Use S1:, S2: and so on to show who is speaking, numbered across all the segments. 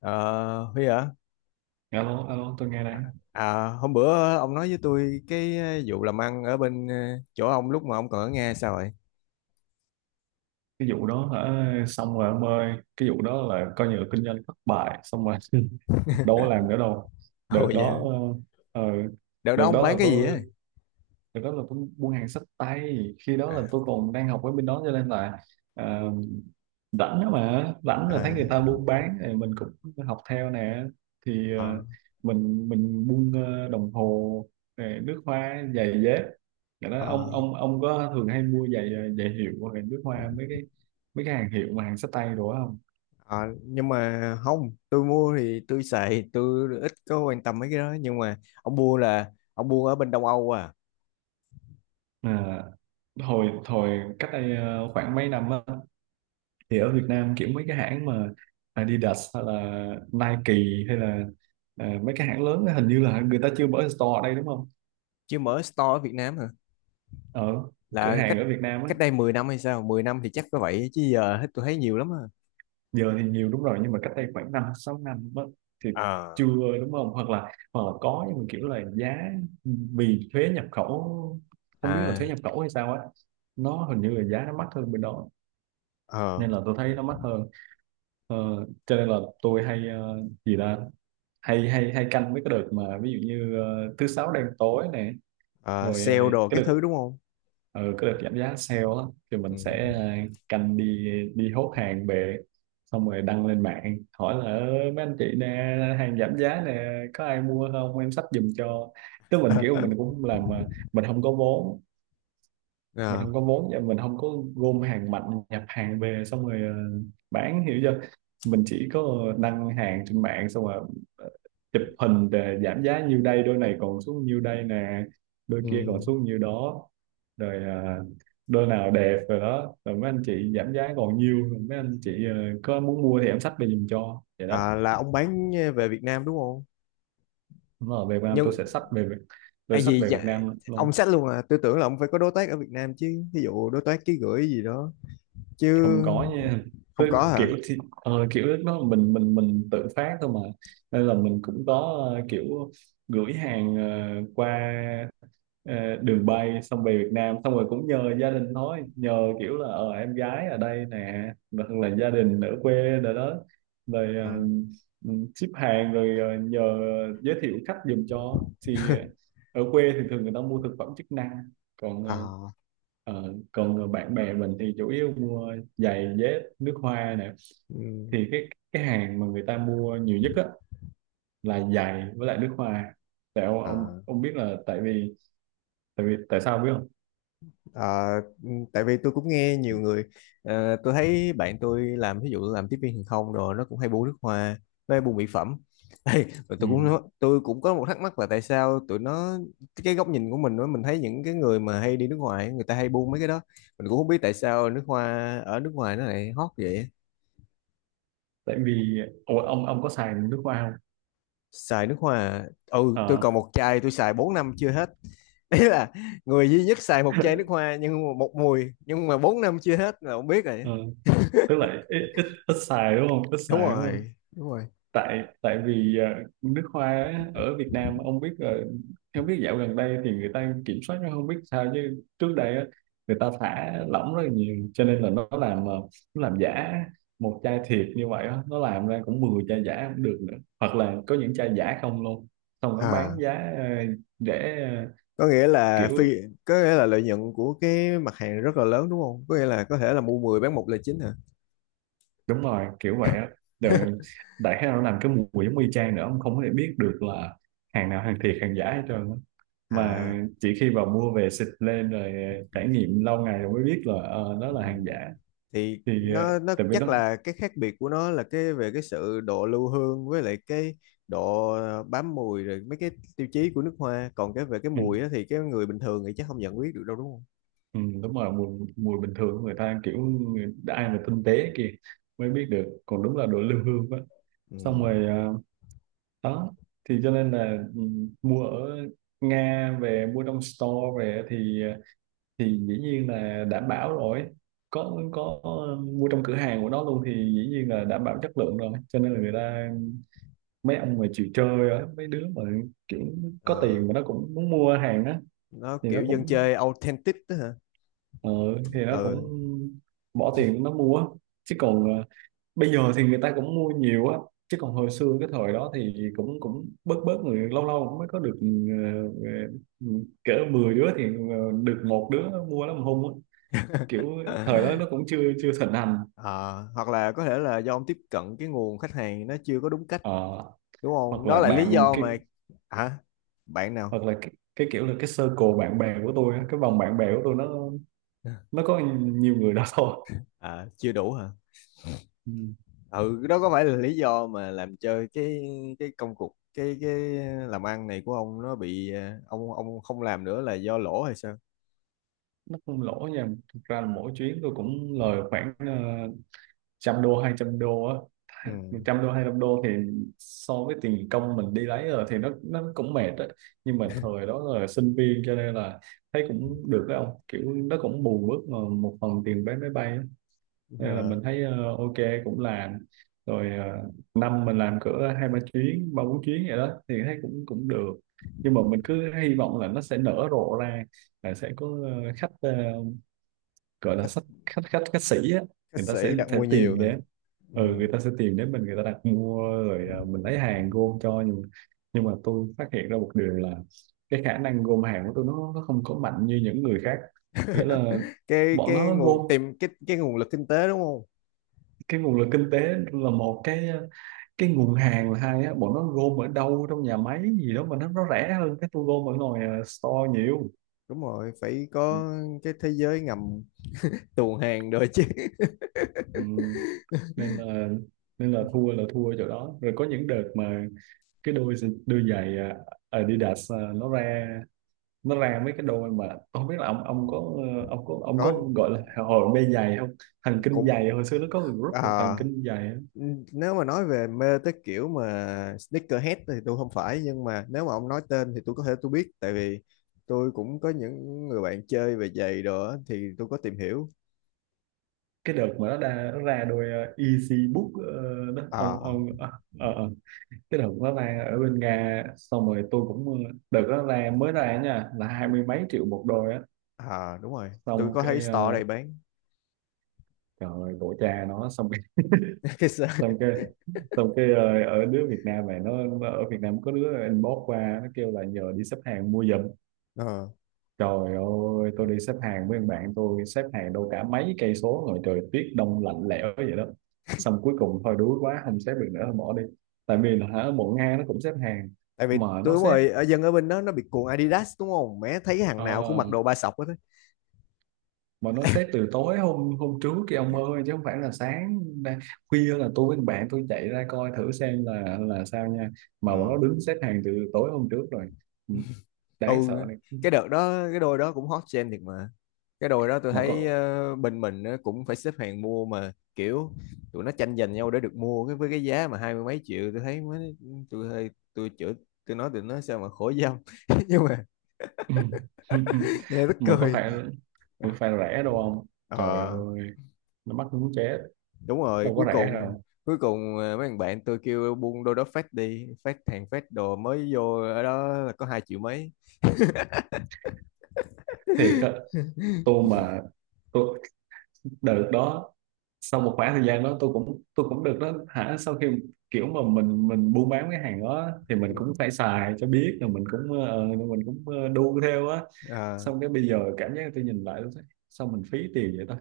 S1: Ờ, Huy hả?
S2: Alo alo, tôi nghe đây.
S1: À, à, hôm bữa ông nói với tôi cái vụ làm ăn ở bên chỗ ông lúc mà ông còn ở Nga sao vậy?
S2: Cái vụ đó hả? Xong rồi ông ơi, cái vụ đó là coi như là kinh doanh thất bại xong rồi. Đâu có làm nữa đâu.
S1: Ồ
S2: Đợt
S1: dạ,
S2: đó ờ, ờ,
S1: đợt đó
S2: đợt
S1: ông
S2: đó
S1: bán
S2: là
S1: cái gì
S2: tôi.
S1: á?
S2: Đó là tôi buôn hàng xách tay, khi đó
S1: À,
S2: là tôi còn đang học ở bên đó, cho nên là ờ, rảnh đó mà, rảnh là thấy người
S1: à,
S2: ta buôn bán thì mình cũng học theo nè. Thì
S1: ờ,
S2: mình buôn đồng hồ rồi nước hoa, giày dép. Rồi đó,
S1: ờ,
S2: ông có thường hay mua giày giày hiệu hoặc là nước hoa, mấy cái hàng hiệu mà hàng xách tay đồ đó không?
S1: ờ, nhưng mà không, tôi mua thì tôi xài, tôi ít có quan tâm mấy cái đó. Nhưng mà ông mua là ông mua ở bên Đông Âu à?
S2: À, hồi hồi cách đây khoảng mấy năm á, thì ở Việt Nam kiểu mấy cái hãng mà Adidas hay là Nike hay là mấy cái hãng lớn á, hình như là người ta chưa mở store ở đây đúng không?
S1: Chứ mở store ở Việt Nam hả?
S2: Ở cửa
S1: Là cách
S2: hàng ở Việt Nam á.
S1: cách đây 10 năm hay sao? 10 năm thì chắc có vậy chứ giờ hết tôi thấy nhiều lắm à.
S2: Giờ thì nhiều đúng rồi, nhưng mà cách đây khoảng năm sáu năm á, thì chưa
S1: À,
S2: đúng không, hoặc là có nhưng mà kiểu là giá, vì thuế nhập khẩu, không biết là
S1: à,
S2: thuế nhập khẩu hay sao á, nó hình như là giá nó mắc hơn bên đó.
S1: ờ,
S2: Nên là tôi thấy nó mắc hơn. Ờ, cho nên là tôi hay gì ta, hay hay hay canh với cái đợt mà ví dụ như thứ sáu đen tối này
S1: ờ,
S2: rồi
S1: sale đồ
S2: cái
S1: các
S2: đợt
S1: thứ đúng không?
S2: ờ, cái đợt giảm giá sale á, thì
S1: Ừ.
S2: mình sẽ canh đi, đi hốt hàng về, xong rồi đăng lên mạng hỏi là "Ơ, mấy anh chị nè, hàng giảm giá nè, có ai mua không em xách giùm cho." Tức mình kiểu mình cũng làm mà mình không có vốn, mình
S1: À,
S2: không có vốn và mình không có gom hàng mạnh, nhập hàng về xong rồi bán, hiểu chưa. Mình chỉ có đăng hàng trên mạng xong rồi ờ, chụp hình để giảm giá nhiêu đây, đôi này còn xuống nhiêu đây nè, đôi kia còn
S1: ừ.
S2: xuống nhiêu đó. Rồi đôi nào đẹp rồi đó, rồi mấy anh chị giảm giá còn nhiêu, rồi mấy anh chị có muốn mua thì em xách về giùm cho, vậy đó.
S1: À, là ông bán về Việt Nam đúng không?
S2: Mà về Việt Nam tôi
S1: Nhưng
S2: sẽ xách về Việt-,
S1: à,
S2: tôi xách
S1: gì
S2: về Việt
S1: dạ,
S2: Nam luôn.
S1: ông xách luôn à? Tôi tưởng là ông phải có đối tác ở Việt Nam chứ, ví dụ đối tác ký gửi gì đó chứ.
S2: Không có nha.
S1: Không
S2: Tức
S1: có hả?
S2: kiểu thì kiểu lúc đó mình tự phát thôi mà, nên là mình cũng có kiểu gửi hàng qua đường bay xong về Việt Nam, xong rồi cũng nhờ gia đình thôi, nhờ kiểu là ờ em gái ở đây nè, hoặc là gia đình ở quê, rồi đó, rồi
S1: À,
S2: ship hàng rồi nhờ giới thiệu khách giùm cho. Thì ở quê thì thường người ta mua thực phẩm chức năng, còn
S1: à,
S2: bạn bè mình thì chủ yếu mua giày dép, nước hoa nè.
S1: ừ,
S2: Thì cái hàng mà người ta mua nhiều nhất á là giày với lại nước hoa. Tại ông ông
S1: à.
S2: ông biết là tại vì, tại sao biết không?
S1: Ờ, tại vì tôi cũng nghe nhiều người, tôi thấy bạn tôi làm ví dụ làm tiếp viên hàng không rồi nó cũng hay buôn nước hoa với buôn mỹ phẩm. Ê, rồi
S2: Ừ.
S1: tôi cũng có một thắc mắc là tại sao tụi nó, cái góc nhìn của mình đó, mình thấy những cái người mà hay đi nước ngoài người ta hay buôn mấy cái đó, mình cũng không biết tại sao nước hoa ở nước ngoài nó lại hot vậy.
S2: Tại vì, ủa, ông có xài nước hoa không?
S1: Xài nước hoa à? Ừ, tôi
S2: Ờ,
S1: còn một chai tôi xài 4 năm chưa hết. Đấy là người duy nhất xài một chai nước hoa nhưng mà một mùi, nhưng mà 4 năm chưa hết là không biết rồi.
S2: ờ, tức là ít, ít xài đúng không? Ít
S1: Đúng
S2: xài đúng không?
S1: rồi, đúng rồi.
S2: Tại tại vì nước hoa á, ở Việt Nam ông biết rồi, không biết dạo gần đây thì người ta kiểm soát nó không biết sao, chứ trước đây á, người ta thả lỏng rất là nhiều, cho nên là nó làm nó làm giả. Một chai thiệt như vậy á, nó làm ra cũng 10 chai giả cũng được nữa. Hoặc là có những chai giả không luôn. Xong nó bán
S1: À.
S2: giá để
S1: có nghĩa là
S2: kiểu
S1: phi có nghĩa là lợi nhuận của cái mặt hàng rất là lớn đúng không, có nghĩa là có thể là mua 10 bán một là chính hả?
S2: đúng rồi, kiểu vậy á. Rồi đại khái nó làm cái mùi giống y chang nữa, ông không có thể biết được là hàng nào hàng thiệt, hàng giả hết trơn á. Mà
S1: À.
S2: chỉ khi vào mua về xịt lên rồi trải nghiệm lâu ngày rồi mới biết là
S1: Ừ.
S2: đó là hàng giả.
S1: Thì
S2: Thì
S1: nó
S2: tại vì
S1: chắc
S2: đó.
S1: là cái khác biệt của nó là cái về cái sự độ lưu hương với lại cái độ bám mùi rồi mấy cái tiêu chí của nước hoa, còn cái về cái
S2: Ừ,
S1: mùi á thì cái người bình thường thì chắc không nhận biết được đâu đúng không?
S2: ừ, đúng rồi, mùi mùi bình thường của người ta kiểu người-, ai mà tinh tế kia mới biết được, còn đúng là đồ lưu hương á.
S1: Ừ.
S2: Xong rồi đó, thì cho nên là ừ, mua ở Nga về, mua trong store về thì thì dĩ nhiên là đảm bảo rồi, có mua trong cửa hàng của nó luôn thì dĩ nhiên là đảm bảo chất lượng rồi. Cho nên là người ta, mấy ông mà chịu chơi á, mấy đứa mà kiểu có
S1: Ờ,
S2: tiền mà nó cũng muốn mua hàng á,
S1: nó
S2: thì nó
S1: kiểu dân
S2: cũng
S1: chơi authentic đó hả?
S2: ờ, thì nó cũng
S1: Ừ.
S2: bỏ tiền nó mua. Chứ còn bây giờ thì người ta cũng mua nhiều á, chứ còn hồi xưa cái thời đó thì cũng cũng bớt bớt người, lâu lâu cũng mới có được ờ, cỡ 10 đứa thì được một đứa mua, lắm hung á kiểu. Thời đó nó cũng chưa chưa thịnh hành.
S1: Ờ, hoặc là có thể là do ông tiếp cận cái nguồn khách hàng nó chưa có đúng cách,
S2: Ờ,
S1: đúng
S2: hoặc
S1: không, đó
S2: là
S1: là lý
S2: bạn
S1: do
S2: cái,
S1: mà. Hả? Bạn nào?
S2: hoặc là cái kiểu là cái circle bạn bè của tôi á, cái vòng bạn bè của tôi nó có nhiều người đó thôi.
S1: À, chưa đủ hả?
S2: Ừ.
S1: Ừ, đó có phải là lý do mà làm cho cái công cuộc cái làm ăn này của ông nó bị, ông không làm nữa là do lỗ hay sao?
S2: Nó không lỗ nha, thực ra là mỗi chuyến tôi cũng lời khoảng trăm đô, hai trăm đô á.
S1: Ừ.
S2: Mà trăm đô hai trăm đô thì so với tiền công mình đi lấy rồi thì nó cũng mệt á. Nhưng mà thời đó là sinh viên cho nên là thấy cũng được đấy ông, kiểu nó cũng bù mất một phần tiền vé máy bay á. Nên là
S1: Ờ,
S2: mình thấy ờ, ok, cũng làm. Rồi năm mình làm cỡ hai ba chuyến, ba bốn chuyến vậy đó, thì thấy cũng cũng được. Nhưng mà mình cứ hy vọng là nó sẽ nở rộ ra, là sẽ có khách gọi là
S1: khách
S2: khách khách khách khách sĩ á,
S1: khách
S2: người ta
S1: sĩ đặt
S2: sẽ
S1: mua nhiều
S2: tìm
S1: hả?
S2: đến.
S1: Ừ.
S2: Ừ, người ta sẽ tìm đến mình, người ta đặt mua rồi mình lấy hàng gom cho. Nhưng mà tôi phát hiện ra một điều là cái khả năng gom hàng của tôi nó không có mạnh như những người khác. Nghĩa là
S1: cái
S2: bọn
S1: cái
S2: nó
S1: nguồn
S2: gom
S1: tìm cái cái nguồn lực kinh tế đúng không?
S2: cái nguồn lực kinh tế là một cái cái nguồn hàng là hai á, bọn nó gom ở đâu trong nhà máy gì đó mà nó rẻ hơn cái tôi gom ở ngoài store nhiều.
S1: Đúng rồi phải
S2: Ừ.
S1: có cái thế giới ngầm tuồn hàng rồi chứ.
S2: Ừ. Nên là thua là thua ở chỗ đó. Rồi có những đợt mà cái đôi, đôi giày à, Adidas à, nó ra, nó ra mấy cái đôi mà, không biết là ông có ông có, ông có
S1: Có.
S2: gọi là hồi mê giày không, thần kinh
S1: Cũng.
S2: giày, hồi xưa nó có người group là thần
S1: Ờ,
S2: kinh giày á.
S1: nếu mà nói về mê tới kiểu mà sneakerhead thì tôi không phải, nhưng mà nếu mà ông nói tên thì tôi có thể tôi biết tại vì tôi cũng có những người bạn chơi về giày đồ á, thì tôi có tìm hiểu.
S2: Cái đợt mà nó ra, nó ra đôi Easy Book đó
S1: Ờ.
S2: ông, ờ, ờ. cái đợt đó ra ở bên Nga, xong rồi tôi cũng đợt đó ra mới ra nha, là hai mươi mấy triệu một đôi á.
S1: À, đúng rồi, tôi
S2: Xong
S1: có thấy
S2: cái
S1: store ở đây bán.
S2: trời ơi, tổ cha nó. Xong cái
S1: Cái sơ-
S2: xong cái ở đứa Việt Nam này nó ở Việt Nam có đứa inbox qua nó kêu là nhờ đi xếp hàng mua giùm.
S1: Ờ,
S2: Trời ơi, tôi đi xếp hàng với thằng bạn tôi, xếp hàng đâu cả mấy cây số, rồi trời tuyết đông lạnh lẽo vậy đó, xong cuối cùng thôi đuối quá không xếp được nữa, thôi bỏ đi. Tại vì là hả, bộ Nga nó cũng xếp hàng.
S1: tại vì
S2: Mà
S1: tôi,
S2: nó
S1: đúng
S2: xếp,
S1: rồi, dân ở bên đó nó bị cuồng Adidas đúng không, mẹ thấy cái hàng
S2: ờ,
S1: nào cũng mặc đồ ba sọc hết á.
S2: mà nó xếp từ tối hôm, trước kia ông ơi, chứ không phải là sáng ra-, khuya là tôi với thằng bạn tôi chạy ra coi thử xem là sao nha. Mà bọn
S1: Ừ.
S2: nó đứng xếp hàng từ tối hôm trước rồi. Ừ,
S1: Ừ,
S2: đáng sợ này.
S1: cái đợt đó cái đôi đó cũng hot trend thiệt mà, cái đôi đó tôi
S2: Mà
S1: thấy
S2: có,
S1: bên mình nó cũng phải xếp hàng mua mà kiểu tụi nó tranh giành nhau để được mua cái với cái giá mà hai mươi mấy triệu, tôi thấy mới, tôi hơi tôi chửi, tôi nói tụi nó sao mà khổ dâm. Nhưng mà nghe tức
S2: mà có
S1: cười.
S2: phải mà có phải rẻ đâu không, trời
S1: Ờ,
S2: ơi, nó mắc muốn chết,
S1: đúng rồi,
S2: đâu có rẻ đâu.
S1: cuối cùng mấy thằng bạn tôi kêu buông đôi đó phát đi, phát hàng phát đồ mới vô ở đó là có hai triệu mấy.
S2: Thiệt á. Tôi mà, tôi đợt đó, sau một khoảng thời gian đó tôi cũng, được đó hả, sau khi kiểu mà mình buôn bán cái hàng đó thì mình
S1: Ừ.
S2: cũng phải xài cho biết, rồi mình cũng mình cũng đu theo á.
S1: Ờ,
S2: Xong cái bây giờ cảm giác tôi nhìn lại tôi thấy, sao mình phí tiền vậy ta.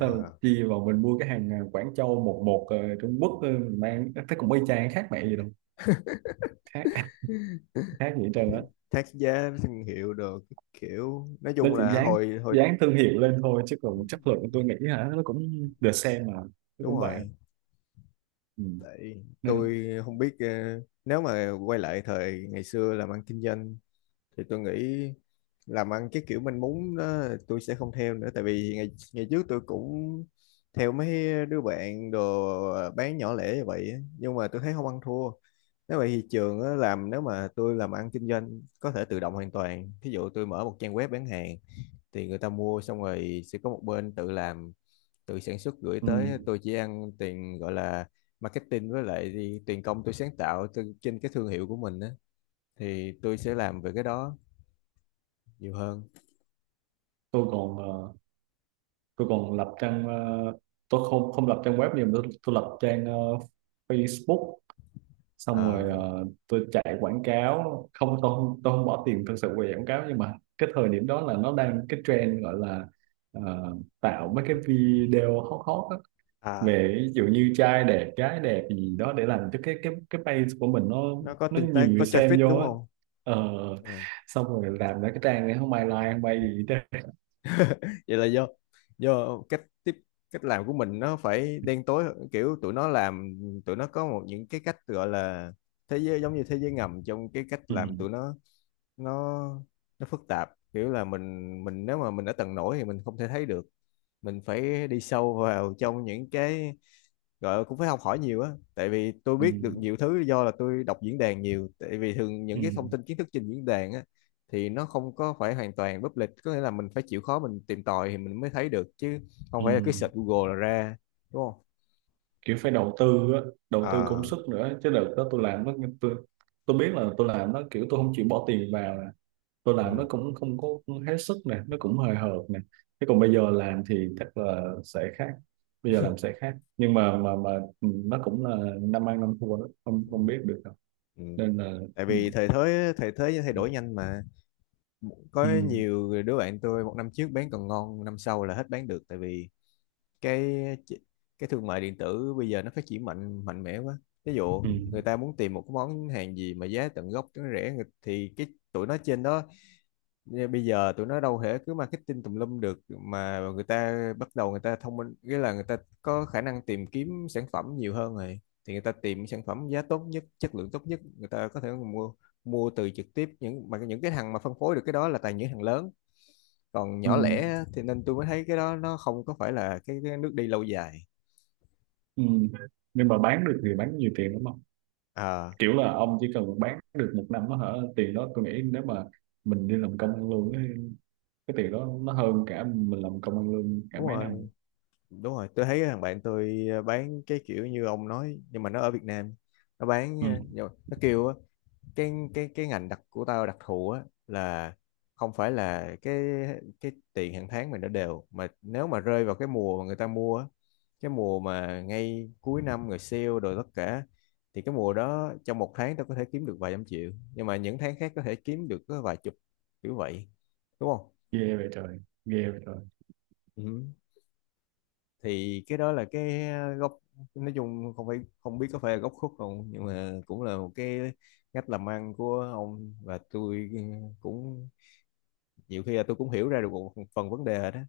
S2: Tao chi vào mình mua cái hàng Quảng Châu, một một Trung Quốc mình mang thấy cũng y chang, khác mẹ gì đâu, khác, khác gì hết trơn á.
S1: Thác giá thương hiệu được, kiểu nói
S2: Nó
S1: chung
S2: chỉ
S1: là
S2: dán,
S1: hồi hồi
S2: thương hiệu lên thôi, chứ còn chất lượng tôi nghĩ hả, nó cũng the same mà, nó
S1: đúng
S2: cũng vậy.
S1: rồi.
S2: Ừ.
S1: Tại
S2: Nên,
S1: tôi không biết, nếu mà quay lại thời ngày xưa làm ăn kinh doanh thì tôi nghĩ làm ăn cái kiểu mình muốn đó tôi sẽ không theo nữa, tại vì ngày ngày trước tôi cũng theo mấy đứa bạn đồ bán nhỏ lẻ như vậy á, nhưng mà tôi thấy không ăn thua. Nếu vậy thì trường á, làm nếu mà tôi làm ăn kinh doanh có thể tự động hoàn toàn, ví dụ tôi mở một trang web bán hàng thì người ta mua xong rồi sẽ có một bên tự làm tự sản xuất gửi
S2: ừ,
S1: tới, tôi chỉ ăn tiền gọi là marketing với lại tiền công tôi sáng tạo trên cái thương hiệu của mình á, thì tôi sẽ làm về cái đó nhiều hơn.
S2: tôi còn tôi còn lập trang tôi không, lập trang web, nhưng mà tôi, lập trang Facebook, xong rồi
S1: Ờ.
S2: tôi chạy quảng cáo không, tôi không bỏ tiền thực sự về quảng cáo. Nhưng mà cái thời điểm đó là nó đang cái trend gọi là ờ, tạo mấy cái video hot hot á,
S1: À,
S2: về ví dụ như trai đẹp gái đẹp gì đó, để làm cho cái page của mình nó
S1: nó có
S2: nó
S1: tương
S2: nhiều
S1: tác
S2: người
S1: có traffic
S2: xem vô
S1: đúng
S2: á.
S1: không?
S2: Ờ,
S1: Ừ.
S2: xong rồi làm ra cái trang này không ai like, không ai gì đó.
S1: Vậy là do cách làm của mình nó phải đen tối hơn, kiểu tụi nó làm, tụi nó có một những cái cách gọi là thế giới, giống như thế giới ngầm trong cái cách
S2: Ừ,
S1: làm tụi nó nó phức tạp, kiểu là mình nếu mà mình ở tầng nổi thì mình không thể thấy được, mình phải đi sâu vào trong những cái gọi là cũng phải học hỏi nhiều á, tại vì tôi
S2: ừ,
S1: biết được nhiều thứ do là tôi đọc diễn đàn nhiều, tại vì thường những cái thông
S2: ừ,
S1: tin kiến thức trên diễn đàn á thì nó không có phải hoàn toàn public, có nghĩa là mình phải chịu khó mình tìm tòi thì mình mới thấy được chứ không
S2: ừ.
S1: phải là cứ
S2: ừ.
S1: search Google là ra đúng không?
S2: kiểu phải đầu tư á, đầu tư công
S1: À.
S2: sức nữa chứ. Đợt đó tôi làm nó, tôi, biết là tôi làm nó kiểu tôi không chịu bỏ tiền vào nè, tôi làm nó
S1: Ừ,
S2: cũng không có hết sức nè, nó cũng hời hợt nè. Thế còn bây giờ làm thì chắc là sẽ khác, bây giờ làm sẽ khác, nhưng mà ừ, nó cũng là năm ăn năm thua đó, không không biết được đâu.
S1: ừ.
S2: Nên là
S1: Tại
S2: ừ,
S1: vì thời thế thay đổi nhanh mà, có
S2: ừ,
S1: nhiều đứa bạn tôi một năm trước bán còn ngon năm sau là hết bán được, tại vì cái cái thương mại điện tử bây giờ nó phát triển mạnh mạnh mẽ quá, ví dụ
S2: ừ,
S1: người ta muốn tìm một cái món hàng gì mà giá tận gốc nó rẻ, thì cái tụi nó trên đó, bây giờ tụi nó đâu thể cứ marketing tùm lum được, mà người ta bắt đầu người ta thông minh, nghĩa là người ta có khả năng tìm kiếm sản phẩm nhiều hơn rồi, thì người ta tìm sản phẩm giá tốt nhất chất lượng tốt nhất, người ta có thể mua mua từ trực tiếp những cái thằng mà phân phối được cái đó là toàn những thằng lớn, còn
S2: ừ,
S1: nhỏ lẻ thì, nên tôi mới thấy cái đó nó không có phải là cái nước đi lâu dài.
S2: ừ. nhưng mà bán được thì bán nhiều tiền đúng không,
S1: À,
S2: kiểu là ông chỉ cần bán được một năm đó hả, tiền đó tôi nghĩ nếu mà mình đi làm công ăn lương á, cái tiền đó nó hơn cả mình làm công ăn lương cả
S1: đúng
S2: mấy năm.
S1: rồi, đúng rồi, tôi thấy thằng bạn tôi bán cái kiểu như ông nói nhưng mà nó ở Việt Nam, nó bán
S2: Ừ.
S1: nhỏ- nó kêu á, cái ngành đặc của tao đặc thù á là, không phải là cái tiền hàng tháng mình đã đều mà nếu mà rơi vào cái mùa mà người ta mua á, cái mùa mà ngay cuối năm người sale rồi tất cả, thì cái mùa đó trong một tháng tao có thể kiếm được vài trăm triệu, nhưng mà những tháng khác có thể kiếm được có vài chục, kiểu vậy đúng không.
S2: Ghê vậy trời, ghê vậy trời.
S1: Ừ. Thì cái đó là cái góc, nói chung không phải, không biết có phải là góc khuất không, nhưng mà cũng là một cái cách làm ăn của ông và tôi, cũng nhiều khi là tôi cũng hiểu ra được một phần vấn đề đó.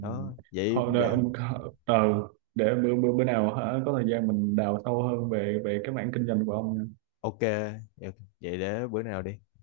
S1: Đó, vậy
S2: Thôi đợi,
S1: để,
S2: ông-, có-, ờ, để bữa, bữa nào hả có thời gian mình đào sâu hơn về về cái mảng kinh doanh của ông nha.
S1: ok vậy để bữa nào đi.